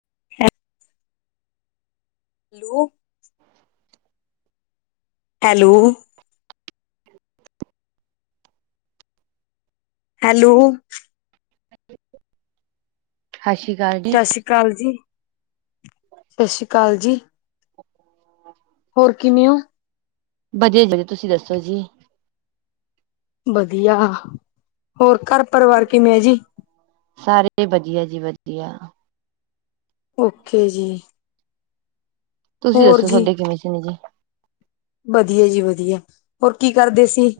[inaudible] ਲੋ [inaudible] hello hello ਸਸ ਸ਼੍ਰੀ ਕਾਲ ਜੀ। ਕਾਲ ਜੀ ਸਸ ਸ਼੍ਰੀ ਕਾਲ ਜੀ। [inaudible] ਹੋਰ ਕਿਮੇ ਓ? ਵਧੀਆ, ਤੁਸੀ ਦਸੋ ਜੀ। ਵਧੀਆ, ਹੋਰ ਘਰ ਪਰਵਾਰ ਕਿਮੇਂ ਐ ਜੀ? ਸਾਰੇ ਵਧੀਆ ਜੀ ਵਧੀਆ। ਓਕੇ ਜੀ। ਤੁਸੀ ਹੋਰ ਦਸੋ ਜੀ ਤੁਹਾਡੇ ਕਿਵੇਂ ਸੀ ਨੇ ਜੀ। ਵਧੀਆ ਜੀ ਵਧੀਆ, ਹੋਰ ਕੀ ਕਰਦੇ ਸੀ?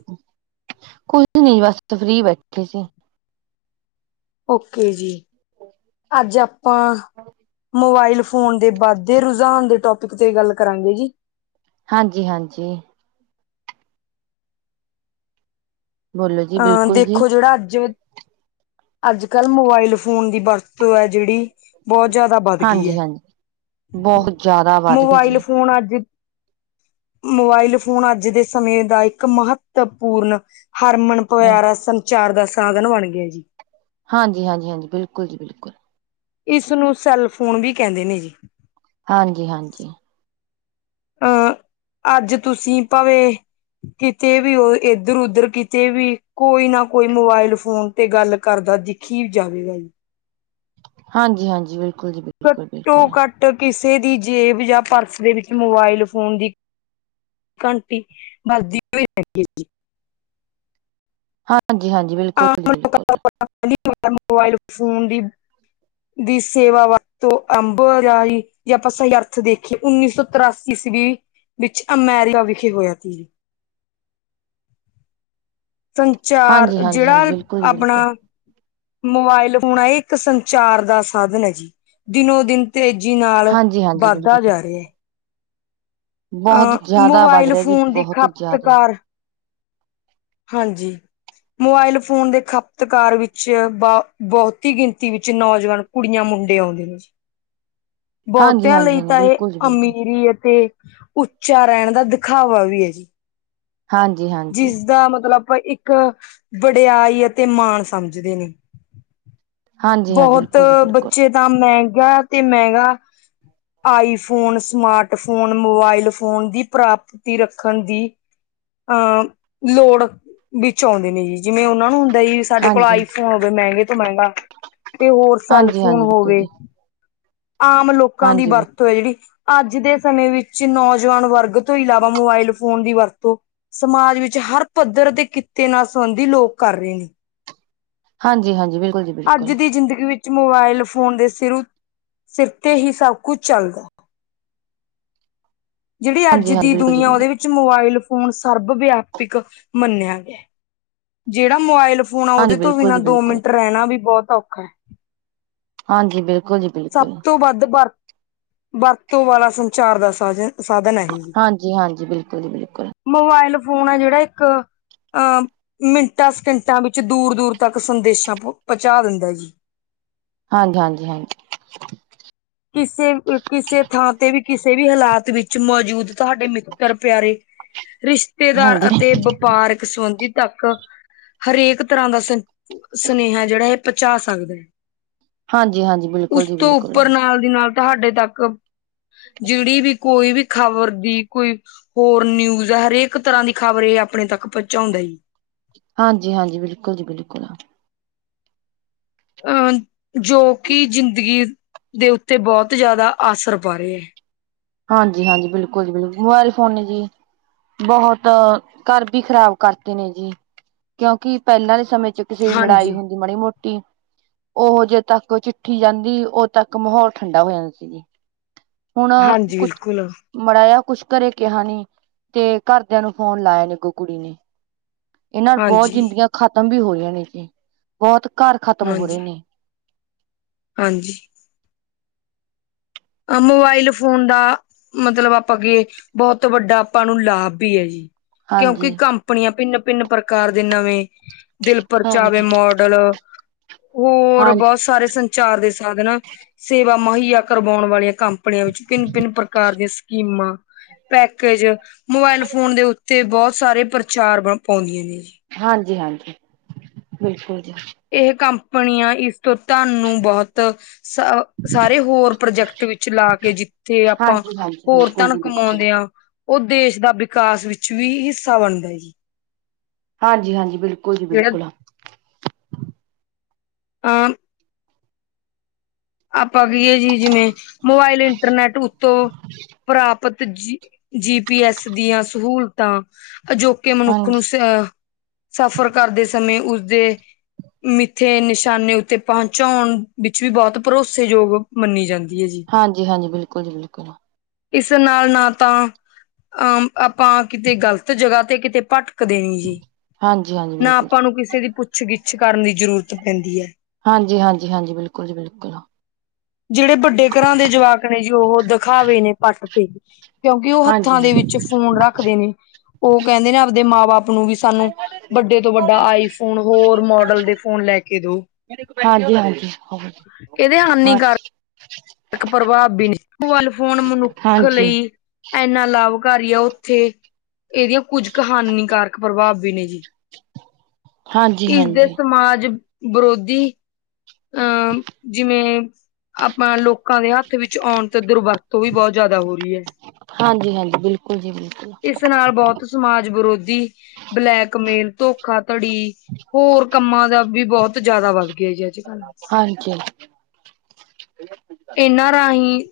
ਕੁਝ ਨੀ ਬਸ ਫਰੀ ਬੈਠੇ ਸੀ। ਓਕੇ ਜੀ, ਅੱਜ ਆਪਾਂ ਮੋਬਾਇਲ ਫੋਨ ਦੇ ਬਾਧੇ ਰੁਝਾਨ ਦੇ ਟੋਪਿਕ ਤੇ ਗੱਲ ਕਰਾਂਗੇ ਜੀ। ਹਾਂਜੀ ਹਾਂਜੀ। ਬੋਲੋ ਜੀ ਆਂ ਬਿਲਕੁਲ ਜੀ ਦੇਖੋ ਜੇੜਾ ਅੱਜ ਅੱਜ ਕੱਲ ਮੋਬਾਇਲ ਫੋਨ ਦੀ ਬਰਤੋਂ ਐ ਜੇੜੀ ਬੋਤ ਜਾਦਾ ਬਧ ਗੀ ਐ। ਹਾਂਜੀ ਹਾਂਜੀ ਬਹੁਤ ਜ਼ਿਆਦਾ ਵੱਧ ਗਈ ਮੋਬਾਇਲ ਜੀ ਫੋਨ ਅੱਜ ਮੋਬਾਇਲ ਫੋਨ ਅੱਜ ਦੇ ਸਮੇਂ ਦਾ ਇੱਕ ਮਹੱਤਵਪੂਰਨ ਹਰਮਨ ਪਆਰਾ ਸੰਚਾਰ ਦਾ ਸਾਧਨ ਬਣ ਗੇਆ ਜੀ। ਹਾਂਜੀ ਹਾਂਜੀ ਹਾਂਜੀ, ਬਿਲਕੁਲ ਜੀ ਬਿਲਕੁਲ। ਇਸ ਨੂੰ ਸੈਲ ਫੋਨ ਵੀ ਕੈੱਦੇ ਨੇ ਜੀ। ਹਾਂਜੀ ਹਾਂਜੀ। ਅ ਅੱਜ ਤੁਸੀ ਭਾਵੇਂ ਕਿਤੇ ਵੀ ਓ ਏਦਰ ਉਦਰ ਕਿਤੇ ਵੀ ਕੋਈ ਨਾ ਕੋਈ ਮੋਬਾਇਲ ਫੋਨ ਤੇ ਗੱਲ ਕਰਦਾ ਦਿਖੀ ਜਾਵੇਗਾ ਜੀ। ਹਾਂਜੀ ਹਾਂਜੀ ਬਿਲਕੁਲ ਜੀ ਬਿ ਘੱਟੋ ਘੱਟ ਕਿਸੇ ਦੀ ਜੇਬ ਯਾ ਪਰਸ ਦੇ ਵਿੱਚ ਮੋਬਾਇਲ ਫੋਨ ਦੀ ਘੰਟੀ ਵੱਜਦੀ ਪਈ ਹੈਗੀ ਜੀ। ਹਾਂਜੀ ਹਾਂ [unintelligible] ਮੋਬਾਇਲ ਫੋਨ ਦੀ ਦੀ ਸੇਵਾ [unintelligible] ਜੇ ਆਪਾਂ ਸਈ ਅਰਥ ਦੇਖੀਏ ਉੱਨੀ ਸੌ ਤਰਾਸੀ ਈਸਵੀ ਵਿੱਚ ਅਮੈਰੀਕਾ ਵਿਖੇ ਹੋਇਆ ਸੀ। ਸੰਚਾਰ ਹਾਂਜੀ ਹਾਂਜੀ ਜੇੜਾ ਹਾਂਜੀ ਬਿਲਕੁਲ ਜੀ ਅਪਣਾ ਬਿਲਕੁਲ ਮੋਬਾਇਲ ਫੋਨ ਐ ਏਕ ਸੰਚਾਰ ਦਾ ਸਾਧਨ ਐ ਜੀ। ਦਿਨੋ ਦਿਨ ਤੇਜੀ ਨਾਲ ਹਾਂਜੀ ਹਾਂਜੀ ਬਾਧਾ ਬਿਲਕੁਲ ਜਾ ਰੇਆ ਐ। ਬਹੁਤ ਅ ਜ਼ਿਆਦਾ ਵੱਧ ਮੋਬਾਇਲ ਰਿਹਾ ਜੀ ਫੋਨ ਦੀ ਬਹੁਤ ਜ਼ਿਆਦਾ ਖਪਤਕਾਰ ਹਾਂਜੀ। ਮੋਬਾਇਲ ਫੋਨ ਦੇ ਖਪਤਕਾਰ ਵਿੱਚ ਬ ਬੋਹਤੀ ਗਿਣਤੀ ਵਿੱਚ ਨੌਜਵਾਨ ਕੁੜੀਆਂ ਮੁੰਡੇ ਆਉਂਦੇ ਨੇ ਜੀ। ਹਾਂਜੀ ਬੋਤੇਆਂ ਹਾਂਜੀ ਲਈ ਹਾਂਜੀ ਤਾਂ ਏ ਬਿਲਕੁਲ ਜੀ ਬਿਲਕੁਲ ਅਮੀਰੀ ਅਤੇ ਉੱਚਾ ਰੈਣ ਦਾ ਦਿਖਾਵਾ ਵੀ ਐ ਜੀ। ਹਾਂਜੀ ਹਾਂਜੀ ਜਿਸਦਾ ਮਤਲਬ ਪਾਂ ਇੱਕ ਬਡਿਆਈ ਅਤੇ ਮਾਣ ਸਮਝਦੇ ਨੇ। ਹਾਂਜੀ ਹਾਂ ਬੋਹਤ ਬਿਲਕੁਲ ਜੀ ਬਿਲਕੁਲ ਬੱਚੇ ਤਾਂ ਮੈਂਹਗਾ ਤੇ ਮੈੰਗਾ iPhone, smart phone, mobile phone ਦੀ ਪ੍ਰਾਪਤੀ ਰੱਖਣ ਦੀ ਅ ਲੋੜ ਵਿੱਚ ਆਉਂਦੇ ਨੇ ਜੀ। ਜਿਵੇਂ ਓਨਾਂ ਨੂੰ ਹੁੰਦਾ ਜੀ ਸਾਡੇ ਕੋਲ ਹਾਂਜੀ ਆਈਫੋਨ ਹੋਵੇ ਮੈਂਗੇ ਤੋਂ ਮੈਂਗਾ ਤੇ ਹੋਰ ਸੈਲ ਹਾਂਜੀ ਫੋਨ ਹਾਂਜੀ ਬਿਲਕੁਲ ਜੀ ਹੋਵੇ। ਆਮ ਲੋਕਾਂ ਦੀ ਹਾਂਜੀ ਵੀ ਬਰਤ ਤਿਹੜੀ, ਅੱਜ ਦੇ ਸਮੇਂ ਵਿੱਚ ਨੌਜਵਾਨ ਵਰਗ ਤੋਂ ਇਲਾਵਾ ਮੋਬਾਇਲ ਫੋਨ ਦੀ ਵਰਤੋਂ ਸਮਾਜ ਵਿੱਚ ਹਰ ਪੱਧਰ ਦੇ ਕਿੱਤੇ ਨਾਲ ਸੰਬੰਧੀ ਲੋਕ ਕਰ ਰਹੇ ਨੇ ਹਾਂਜੀ- ਹਾਂਜੀ ਬਿਲਕੁਲ ਜੀ ਬਿਲਕੁਲ ਅੱਜ ਦੀ ਜ਼ਿੰਦਗੀ ਵਿੱਚ ਮੋਬਾਇਲ ਫੋਨ ਦੇ ਸਿਰੂ, ਸਿਰ ਤੇ ਹੀ ਸਭ ਕੁਝ ਚੱਲਦਾ ਜੇੜੀ ਅੱਜ ਹਾਂਜੀ ਹਾਂਜੀ ਦੀ ਬਿਲਕੁਲ ਜੀ ਦੁਨੀਆ ਬਿਲਕੁਲ ਉਹਦੇ ਵਿੱਚ ਮੋਬਾਇਲ ਫੋਨ ਸਰਬ ਵਿਆਪਕ ਮੰਨਿਆ ਗਿਆ ਜੇੜਾ ਮੋਬਾਇਲ ਫੋਨ ਆ ਹਾਂਜੀ ਉਹਦੇ ਤੋਂ ਬਿਲਕੁਲ ਬਿਨਾ ਜੀ ਦੋ ਬਿਲਕੁਲ ਮਿੰਟ ਰਹਿਣਾ ਵੀ ਬਹੁਤ ਔਖਾ ਹੈ ਹਾਂਜੀ ਬਿਲਕੁਲ ਜੀ ਸਭ ਬਿਲਕੁਲ ਤੋਂ ਵੱਧ ਵਰ, ਵਰਤੋਂ ਵਾਲਾ ਸੰਚਾਰ ਦਾ ਸਾਧ, ਸਾਧਨ ਹੈ ਇਹ ਹਾਂਜੀ- ਹਾਂਜੀ ਬਿਲਕੁਲ, ਬਿਲਕੁਲ ਮੋਬਾਇਲ ਫੋਨ ਆ ਜੇੜਾ ਇੱਕ ਅਹ, ਮਿੰਟਾਂ ਸਕਿੰਟਾਂ ਵਿੱਚ ਦੂਰ -ਦੂਰ ਤੱਕ, ਸੰਦੇਸ਼ਾਂ ਪਹੁੰਚਾ ਦਿੰਦਾ ਜੀ ਹਾਂਜੀ- ਹਾਂਜੀ- ਹਾਂਜੀ ਕਿਸੇ, ਕਿਸੇ ਥਾਂ ਤੇ ਵੀ ਕਿਸੇ ਵੀ ਹਾਲਾਤ ਵਿੱਚ ਮੌਜੂਦ ਤੁਹਾਡੇ ਮਿੱਤਰ ਪਿਆਰੇ ਰਿਸ਼ਤੇਦਾਰ ਹਾਂਜੀ ਅਤੇ ਵਪਾਰਕ ਸੰਬੰਧੀ ਤੱਕ ਹਰੇਕ ਤਰ੍ਹਾਂ ਦਾ ਸੁਨ, ਸੁਨੇਹਾ ਜੇੜਾ ਇਹ ਪਹੁੰਚਾ ਸਕਦੇ। ਹਾਂਜੀ-ਹਾਂਜੀ, ਬਿਲਕੁਲ ਜੀ ਬਿਲਕੁਲ। ਇਹਦੇ ਨਾਲ ਤੁਹਾਡੇ ਤੱਕ, ਜਿਹੜੀ ਵੀ ਕੋਈ ਵੀ ਖਬਰ ਦੀ ਕੋਈ, ਹੋਰ ਨਿਊਜ਼ ਹਰੇਕ ਤਰ੍ਹਾਂ ਦੀ ਖਬਰ ਇਹ ਆਪਣੇ ਤੱਕ ਪਹੁੰਚਾਉਂਦੇ ਨੇ, ਹਾਂਜੀ-ਹਾਂਜੀ, ਬਿਲਕੁਲ ਜੀ ਬਿਲਕੁਲ। ਅਹ, ਜੋ ਕਿ ਜ਼ਿੰਦਗੀ ਦੇ, ਉੱਤੇ ਬਹੁਤ ਜ਼ਿਆਦਾ ਆਸਰ ਪਾ ਰਹੇ ਹਾਂਜੀ-ਹਾਂਜੀ, ਬਿਲਕੁਲ ਜੀ ਬਿਲਕੁਲ ਮੋਬਾਇਲ ਫੋਨ ਜੀ। ਬਹੁਤ, ਘਰ ਵੀ ਖ਼ਰਾਬ ਕਰਤੇ ਨੇ ਜੀ, ਕਿਉਂਕਿ ਪਹਿਲਾਂ ਦੇ ਸਮੇਂ 'ਚ ਕਿਸੇ ਦੀ ਲੜਾਈ ਹਾਂਜੀ, ਹੁੰਦੀ, ਮਾੜੀ -ਮੋਟੀ ਉਹ ਜਦ ਤੱਕ ਚਿੱਠੀ ਜਾਂਦੀ, ਉਦੋਂ ਤੱਕ ਮਾਹੌਲ ਠੰਡਾ ਹੋ ਜਾਂਦਾ ਸੀ। ਹੁਣ ਹਾਂਜੀ ਕੁਛ ਬਿਲਕੁਲ ਮਾੜਾ ਜਿਹਾ ਕੁਛ ਘਰੇ ਕਿਹਾ ਨੀ, ਤੇ ਘਰਦਿਆਂ ਨੂੰ ਫੋਨ ਲਾਇਆ ਨਹੀ ਤੇ ਅੱਗੋ ਕੁੜੀ ਨੇ। ਇਹਨਾਂ ਬਹੁਤ ਹਾਂਜੀ, ਜ਼ਿੰਦੀਆਂ ਖਤਮ ਵੀ ਹੋ ਰਹੀਆਂ ਨੇ ਜੀ, ਬਹੁਤ ਘਰ ਖ਼ਤਮ ਹੋ ਹਾਂਜੀ, ਰਹੇ ਨੇ। ਹਾਂਜੀ, ਆ, ਮੋਬਾਇਲ ਫੋਨ ਦਾ, ਮਤਲਬ ਆਪਾਂ ਅੱਗੇ, ਬਹੁਤ ਵੱਡਾ ਆਪਾਂ ਨੂੰ ਲਾਭ ਵੀ ਹੈ ਜੀ। ਕਿਉਂਕਿ ਹਾਂਜੀ ਕੰਪਨੀਆਂ ਭਿੰਨ-ਭਿੰਨ ਪ੍ਰਕਾਰ ਦੇ ਨਵੇਂ, ਦਿਲ ਪਰਚਾਵੇ ਹਾਂਜੀ ਮੋੜ ਹੈਲੋ, ਹੋਰ ਹਾਂਜੀ ਬਹੁਤ ਸਾਰੇ ਸੰਚਾਰ ਦੇ ਸਾਧਨ, ਸੇਵਾ ਮੁਹੱਈਆ ਕਰ ਆਉਣ ਵਾਲੀਆਂ ਕੰਪਨੀਆਂ ਵਿੱਚ ਭਿੰਨ-ਭਿੰਨ ਪ੍ਰਕਾਰ ਦੀਆਂ ਸਕੀਮਾਂ ਪੈਕੇਜ, ਮੋਬਾਇਲ ਫੋਨ ਦੇ ਉੱਤੇ ਬਹੁਤ ਸਾਰੇ ਪ੍ਰਚਾਰ ਪਾਉਂਦੀਆਂ ਨੇ ਜੀ। ਹਾਂਜੀ-ਹਾਂਜੀ, ਬਿਲਕੁਲ ਜੀ। ਇਹ ਕੰਪਨੀਆਂ, ਇਸ ਤੋਂ ਤਾਨੂੰ ਬਹੁਤ ਸ, ਸਾਰੇ ਹੋਰ ਪ੍ਰੋਜੈਕਟ ਵਿੱਚ ਲਾ ਕੇ ਜਿੱਥੇ ਆਪਾਂ ਹਾਂਜੀ ਹਾਂਜੀ ਹੋਰ ਬਿਲਕੁਲ ਧੰਨ ਜੀ ਬਿਲਕੁਲ ਕਮਾਦਿਆਂ, ਉਹ ਦੇਸ਼ ਦਾ ਵਿਕਾਸ ਵਿੱਚ ਵੀ ਹਿੱਸਾ ਬਣਦਾ ਜੀ। ਹਾਂਜੀ-ਹਾਂਜੀ, ਬਿਲਕੁਲ ਜੀ ਬਿਲਕੁਲ। ਆਂ ਆਪਾਂ ਕਹੀਏ ਜੀ ਜਿਵੇਂ, ਮੋਬਾਇਲ ਇੰਟਰਨੈਟ ਉਤੋਂ, ਪ੍ਰਾਪ ਪ, ਤ ਜੀ ਪੀ ਐਸ ਦੀਆਂ ਸਹੂਲਤਾਂ, ਅਜੋਕੇ ਮਨੁੱਖ ਹਾਂਜੀ ਨੂੰ ਸ ਸਫਰ ਕਰਦੇ ਸਮੇਂ ਉਸਦੇ ਮਿੱਥੇ ਨਿਸ਼ਾਨੇ ਉੱਤੇ ਪਹੁੰਚਾਉਣ, ਵਿੱਚ ਵੀ ਬਹੁਤ ਭਰੋਸੇਯੋਗ ਮੰਨੀ ਜਾਂਦੀ ਐ ਜੀ। ਹਾਂਜੀ-ਹਾਂਜੀ, ਬਿਲਕੁਲ ਜੀ ਬਿਲਕੁਲ। ਇਸ ਨਾਲ ਨਾ ਤਾਂ ਅ ਆਪਾਂ ਕਿਤੇ ਗ਼ਲਤ ਜਗਾ ਤੇ ਕਿਤੇ ਪੱਟ ਕਦੇ ਨੀ ਜੀ ਹਾਂਜੀ ਹਾਂਜੀ ਨਾ ਬਿਲਕੁਲ ਆਪਾਂ ਨੂੰ ਕਿਸੇ ਦੀ ਪੁੱਛ ਗਿੱਛ ਕਰਨ ਦੀ ਜ਼ਰੂਰਤ ਪੈਂਦੀ ਐ। ਹਾਂਜੀ-ਹਾਂਜੀ, ਹਾਂਜੀ, ਬਿਲਕੁਲ ਜੀ ਬਿਲਕੁਲ। ਜੇੜੇ ਵੱਡੇ ਕਰਾਂ ਦੇ ਜਵਾਕ ਨੇ ਜੀ ਉਹ ਦਖਾਵੇ ਨੇ ਪੱਟ ਤੇ ਕਿਉਂਕਿ ਉਹ ਹੱਥਾਂ ਹਾਂਜੀ ਹਾਂ ਦੇ ਵਿੱਚ ਫੋਨ ਰੱਖਦੇ ਨੇ ਉਹ ਕਹਿੰਦੇ ਨੇ ਆਪਦੇ ਮਾਂ ਬਾਪ ਆਪ ਨੂੰ ਵੀ ਸਾਨੂੰ ਵੱਡੇ ਤੋਂ ਵੱਡਾ ਆਈਫੋਨ ਹੋਰ ਮੋਡਲ ਦੇ ਫੋਨ ਲੈ ਕੇ ਦੋ। ਹਾਂਜੀ-ਹਾਂਜੀ, ਹਾਂਜੀ ਹਾਂ। ਇਕ ਪ੍ਰਭਾਵ ਵੀ ਨੇ [inaudible] ਫੋਨ ਮਨੁੱਖ ਹਾਂਜੀ ਲਈ ਇੰਨਾ ਲਾਭਕਾਰੀ ਆ ਉੱਥੇ ਇਹਦੀਆਂ ਕੁੱਝ ਹਨੀਕਾਰਕ ਪ੍ਰਭਾਵ ਵੀ ਨੇ ਜੀ। ਹਾਂਜੀ ਇਸਦੇ ਹਾਂਜੀ ਸਮਾਜ ਵਰੋਧੀ ਅਹ ਜਿਵੇਂ ਆਪਾਂ ਲੋਕਾਂ ਦੇ ਹੱਥ ਵਿੱਚ ਆਉਣ ਤੇ ਦੁਰਵਰਤ ਤੋਂ ਵੀ ਬੋਤ ਜਾਦਾ ਹੋ ਰਹੀ ਏ। ਹਾਂਜੀ-ਹਾਂ ਬਿਲਕੁਲ ਜੀ ਬਿਲ ਇਸ ਨਾਲ ਬੋਤ ਸਮਾਜ ਵਿਰੋਧੀ ਬਲੈਕਮੇਲ, ਧੋਖਾਧੜੀ ਹੋਰ ਕੰਮਾਂ ਦਾ ਵੀ ਬੋਤ ਜਾਦਾ ਵੱਧ ਗਿਆ ਜੀ ਅੱਜ [unintelligible] ਹਾਂਜੀ। ਇਨਾਂ ਰਾਹੀਂ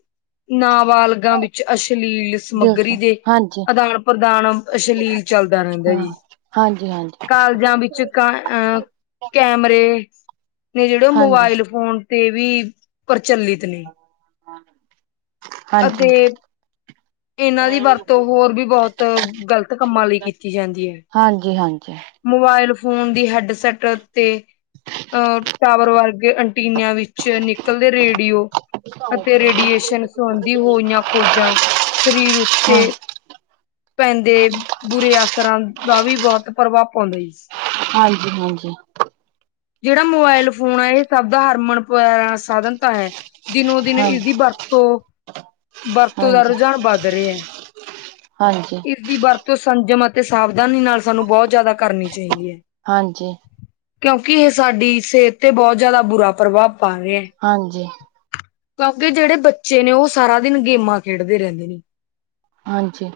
ਨਾ ਵਾਲ ਵਰਗਾਂ ਵਿੱਚ ਅਸ਼ਲੀਲ ਦੱਸੋ ਸਮੱਗਰੀ ਦੇ ਹਾਂਜੀ ਆਦਾਨ ਪ੍ਰਦਾਨ ਅਸ਼ਲੀਲ ਚੱਲਦਾ ਰਹਿੰਦਾ ਜੀ। ਹਾਂਜੀ-ਹਾਂਜ ਕਾਲਜਾਂ ਵਿੱਚ ਕ ਅ ਕੈਮਰੇ। ਨੇ ਜੇੜੇ ਉਹ ਹਾਂਜੀ ਮੋਬਾਈਲ ਫੋਨ ਟੀਵੀ ਪ੍ਰਚਲਿਤ ਨੇ ਹਾਂਜੀ ਅਤੇ [inaudible] ਇਨਾਂ ਦੀ ਵਰਤੋਂ ਹੋਰ ਵੀ ਬੋਹਤ ਗਲਤ ਕੰਮਾਂ ਲਈ ਕੀਤੀ ਜਾਂਦੀ ਏ। ਹਾਂਜੀ ਹਾਂਜੀ ਮੋਬਾਈਲ ਫੋਨ ਦੀ ਹੈਡ-ਸੈਟ ਤੇ ਅ ਟਾਵਰ ਵਰਗੇ ਐਨਟਿਨਿਆ ਵਿੱਚ ਨਿਕਲਦੇ ਰੇਡੀਓ। ਅਤੇ ਰੇਡੀਏਸ਼ਨ ਸਬੰਧੀ ਹੋਈਆਂ ਖੋਜਾਂ ਸਰੀਰ ਹਾਂ ਉੱਤੇ ਪੈਂਦੇ ਬੁਰੇ ਅਸਰਾਂ ਦਾ ਵੀ ਬੋਹਤ ਪ੍ਰਭਾਵ ਪਾਉਂਦਾ ਜੀ। ਹਾਂਜੀ-ਹਾਂਜੀ। ਜੇੜਾ ਮੋਬਾਇਲ ਫੋਨ ਐ ਏਹ ਸਭ ਦਾ ਹਰਮਨ ਪ ਅ ਸਾਧਨ ਤਾਂ ਹੈ। ਦਿਨੋ ਦਿਨ ਹਾਂ ਇਹਦੀ ਵਰਤੋਂ-ਵਰਤੋਂ ਦਾ ਹਾਂਜੀ ਰੁਝਾਨ ਵੱਧ ਰਿਆ। ਹਾਂਜੀ। ਇਦੀ ਵਰਤੋਂ ਸੰਜਮ ਅਤੇ ਸਾਵਧਾਨੀ ਨਾਲ ਸਾਨੂੰ ਬੋਤ ਜਾਦਾ ਕਰਨੀ ਚਾਹੀਦੀ ਐ। ਹਾਂਜੀ। ਕਿਉਂਕਿ ਏਹ ਸਾਡੀ ਸੇਹਤ ਤੇ ਬੋਤ ਜਾਦਾ ਬੁਰਾ ਪ੍ਰਭਾਵ ਪਾ ਰਿਆ। ਹਾਂਜੀ ਕਿਉਂਕਿ ਜੇੜੇ ਬੱਚੇ ਨੇ ਉਹ ਸਾਰਾ ਦਿਨ ਗੇਮਾਂ ਖੇਡਦੇ ਰੇੰਦੇ ਨੇ। ਹਾਂਜੀ।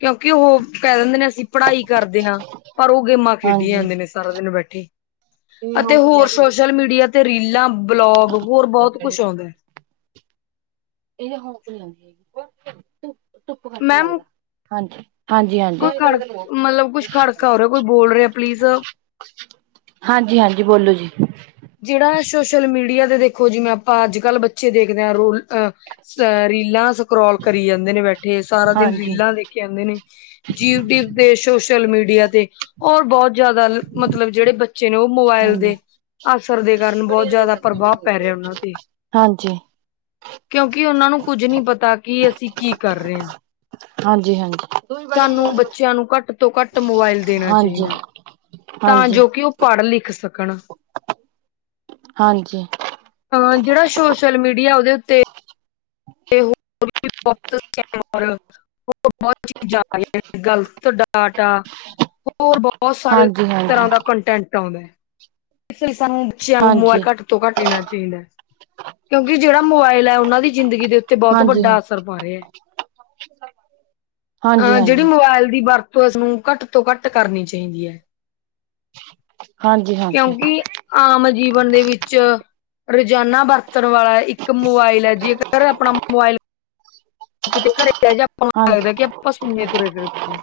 ਕਿਉਂਕਿ ਉਹ ਕੇ ਦਿੰਦੇ ਨੇ ਅਸੀਂ ਪੜ੍ਹਾਈ ਕਰਦੇ ਆ। ਪਰ ਉਹ ਗੇਮਾਂ ਖੇਡੀ ਹਾਂਜੀ ਜਾਂਦੇ ਨੇ ਸਾਰਾ ਦਿਨ ਬੈਠੇ ਅਤੇ ਹੋਰ ਸੋਸ਼ਲ ਮੀਡੀਆ ਤੇ ਰੀਲਾਂ ਬਲੋਗ ਹੋਰ ਬੋਹਤ ਕੁਝ ਔਂਦਾ। [inaudible] ਧੂਪ-ਧੂਪ ਕਰਕੇ ਮੈਮ ਲਗਦਾ। ਹਾਂਜੀ-ਹਾਂਜੀ। ਕੋਈ ਖੜ ਮਤਲਬ ਕੁਛ ਖੜਕਾ ਹੋ ਰਿਹਾ ਕੋਈ ਬੋਲ ਰਿਹਾ ਪਲੀਜ਼ ਹਾਂਜੀ ਹਾਂਜੀ ਬੋਲੋ ਜੀ। ਜਿਹੜਾ ਸੋਸ਼ਲ ਮੀਡਿਆ ਦੇ ਦੇਖੋ ਜਿਵੇਂ ਆਪਾਂ ਅੱਜ ਕੱਲ੍ਹ ਬੱਚੇ ਦੇਖਦੇ ਹ ਰੋਲ ਅ। ਰੀਲਾਂ ਸਕਰੋਲ ਕਰੀ ਜਾਂਦੇ ਨੇ ਬੈਠੇ ਸਾਰਾ ਦਿਨ ਹਾਂਜੀ ਰੀਲਾਂ ਦੇਖੀ ਜਾਂਦੇ ਨੇ। ਯੁਟਿਊਬ ਤੇ ਸੋਸ਼ਲ ਮੀਡੀਆ ਤੇ ਹੋਰ ਬਹੁਤ ਜਿਆਦਾ ਮਤਲਬ ਜਿਹੜੇ। ਬਚੇ ਨੇ ਉਹ ਮੋਬਾਇਲ ਹਾਂਜੀ ਦੇ। ਅਸਰ ਦੇ ਕਾਰਨ ਬਹੁਤ ਜ਼ਿਆਦਾ ਪ੍ਰਭਾਵ ਪੈ ਰਿਹਾ ਉਹਨਾਂ ਤੇ। ਹਾਂਜੀ ਕਿਉਂਕਿ ਉਨ੍ਹਾਂ ਨੂੰ ਕੁਝ ਨਹੀਂ ਪਤਾ ਕਿ ਅਸੀਂ ਕੀ ਕਰ ਰਹੇ ਹਾਂ। ਹਾਂਜੀ ਹਾਂਜੀ ਤੁਆਨੂੰ ਬੱਚਿਆਂ ਨੂੰ ਘੱਟ ਤੋਂ ਘੱਟ ਮੋਬਾਈਲ ਦੇਣਾ ਹਾਂਜੀ, ਚਾਹੀਦਾ ਹੈ। ਤਾਂ ਹਾਂਜੀ, ਜੋ ਕਿ ਉਹ ਪੜ੍ਹ ਲਿਖ ਸਕਣ। ਹਾਂਜੀ। ਅ ਜਿਹੜਾ ਸੋਸ਼ਲ ਮੀਡਿਆ ਉਹਦੇ ਉੱਤੇ। [inaudible] [inaudible] ਹੋਰ ਬਹੁਤ ਸਾਰੇ ਤਰ੍ਹਾਂ ਹਾਂਜੀ। ਦਾ ਕੰਟੈਂਟ ਆਉਂਦਾ ਹੈ ਇਸ ਲਈ ਸਾਨੂੰ। ਬੱਚਿਆਂ ਨੂੰ ਮੋਬਾਇਲ ਹਾਂਜੀ, ਘੱਟ ਤੋਂ ਘੱਟ ਦੇਣਾ ਚਾਹੀਦਾ ਹੈ ਕਿਉਂਕਿ ਜਿਹੜਾ ਮੋਬਾਇਲ ਹੈ ਉਹਨਾਂ ਦੀ ਜ਼ਿੰਦਗੀ ਤੋਂ। ਹਾਂਜੀ, ਬਹੁਤ ਹਾਂਜੀ, ਵੱਡਾ ਅਸਰ ਪਾ ਰਿਹਾ ਹੈ ਹਾਂਜੀ, ਅਹ ਜਿਹੜੀ ਮੋਬਾਇਲ ਦੀ ਵਰਤ। ਇਸਨੂੰ ਘੱਟ ਤੋਂ ਘੱਟ ਕਰਨੀ ਚਾਹੀਦੀ ਹੈ ਹਾਂਜੀ, ਹਾਂਜੀ। ਕਿਉਂਕਿ। ਆਮ ਜੀਵਨ ਦੇ ਵਿੱਚ। ਰੋਜ਼ਾਨਾ ਵਰਤਣ ਵਾਲਾ ਇੱਕ ਮੋਬਾਇਲ ਹੈ ਜੇਕਰ ਆਪਣਾ ਮੋਬਾਇਲ। ਕਿਤੇ ਘਰੇ ਰਹਿ ਜਾ ਆਪਾਂ ਹਾਂਜੀ, ਲੱਗਦਾ ਕਿ ਆਪਾਂ ਸੁਨੇ ਤੁਰੇ ਫਿਰਦੇ ਹਾਂ।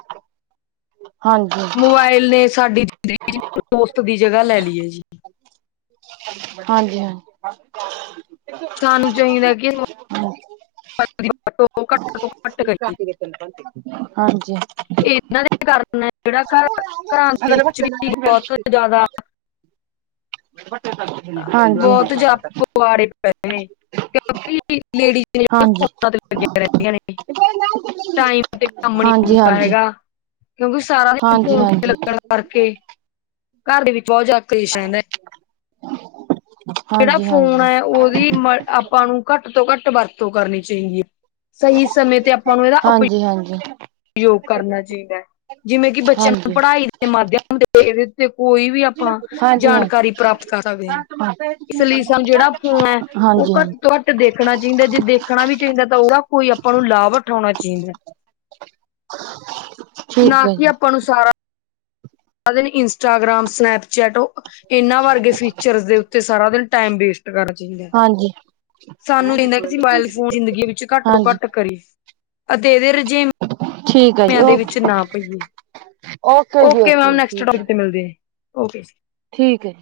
ਹਾਂਜੀ। ਮੋਬਾਈਲ ਨੇ ਸਾਡੀ ਜ਼ਿੰਦਗੀ ਚ ਦੋਸਤ ਦੀ ਜਗ੍ਹਾ ਲੈ ਲਈ ਹੈ ਜੀ। ਸਾਨੂੰ ਚਾਹੀਦਾ ਕਿ [inaudible] [inaudible] [inaudible] ਘਰਾਂ ਦੇ ਵਿੱਚ ਵੀ ਬੋਤ ਜ਼ਿਆਦਾ। ਬੇ ਪੱੇ [unintelligible] ਬਹੁਤ ਜਿਆਦਾ ਪੁਆੜੇ ਪੈ ਨੇ ਕਿਉਂਕਿ ਲੇਡੀਜ਼ ਨੇ ਫੋਨਾਂ ਤੇ। ਲੱਗੀਆਂ ਰਹਿੰਦੀਆਂ ਨੇ ਟਾਈਮ। ਕੰਮ ਨੀ ਹੁੰਦਾ ਹਾਂਜੀ। ਹੈਗਾ ਕਿਉਂਕਿ ਸਾਰਾ ਫੋਨ ਹਾਂਜੀ, ਲੱਗਣਾ। ਕਰਕੇ ਘਰ ਦੇ ਵਿੱਚ ਬਹੁਤ ਜ਼ਿਆਦਾ ਕਲੇਸ਼ ਰਹਿੰਦਾ ਹੈ। ਹਾਂਜੀ, ਜਿਹੜਾ ਹਾਂਜੀ, ਫੋਨ ਹੈ ਉਹਦੀ। ਆਪਾਂ ਨੂੰ ਘੱਟ ਤੋਂ ਘੱਟ ਵਰਤੋਂ ਕਰਨੀ ਚਾਹੀਦੀ ਹੈ ਸਹੀ ਸਮੇਂ ਤੇ। ਨੂੰ ਇਹਦਾ ਉਪ- ਹਾਂਜੀ-ਹਾਂਜੀ। ਯੋਗ ਕਰਨਾ ਚਾਹੀਦਾ ਹੈ ਜਿਵੇਂ ਕਿ ਬੱਚਿਆਂ ਨੂੰ ਹਾਂਜੀ, ਪੜ੍ਹਾਈ ਦੇ ਮਾਧਿਅਮ ਤੇ। ਤੇ ਕੋਈ ਵੀ ਆਪਾਂ ਜਾਣਕਾਰੀ ਪ੍ਰਾਪਤ ਕਰ ਸਕਦੇ ਹਾਂ ਇਸ ਲਈ ਸਾਨੂੰ ਜਿਹੜਾ। ਹਮ ਹਾਂਜੀ, ਹਾਂ ਉਹ ਘੱਟ ਤੋਂ ਘੱਟ ਦੇਖਣਾ। ਜਿੰਦੇ ਜੀ ਦੇਖਣਾ ਵੀ ਚਾਹੀਦਾ ਤੋਂ ਉਹਦਾ ਕੋਈ ਆਪਾਂ ਨੂੰ ਲਾਭ ਉਠਾਉਣਾ ਚਾਹੀਦਾ। ਨਾ ਠੀਕ ਹੈ ਕਿ ਜੀ, ਆਪਾਂ ਨੂੰ ਸਾਰਾ। ਸਾਰਾ ਦਿਨ ਇੰਸਟਾਗ੍ਰਾਮ ਸਨੈਪਚੈਟ ਇਨਾਂ ਵਰਗੇ ਫੀਚਰ ਦੇ ਉੱਤੇ ਸਾਰਾ ਦਿਨ ਟਾਈਮ ਵੇਸਟ। ਹਾਂਜੀ, ਸਾਨੂੰ ਮੋਬਾਇਲ ਫੋਨ ਜ਼ਿੰਦਗੀ ਵਿੱਚ ਘੱਟ ਤੋਂ ਹਾਂਜੀ। ਘੱਟ ਕਰੀਏ। ਅਤੇ ਇਹਦੇ ਰਝੇ ਠੀਕ ਹੈ ਜੀ ਦੇ ਓਕੇ ਵਿੱਚ ਨਾ ਪਈਏ। ਓਕੇ ਓੈੋ ਜੀ। ਓਕੇ ਠੀਕ ਹੈ ਤੇ ਮਿਲਦੇਓ [inaudible] ਠੀਕ ਹੈ।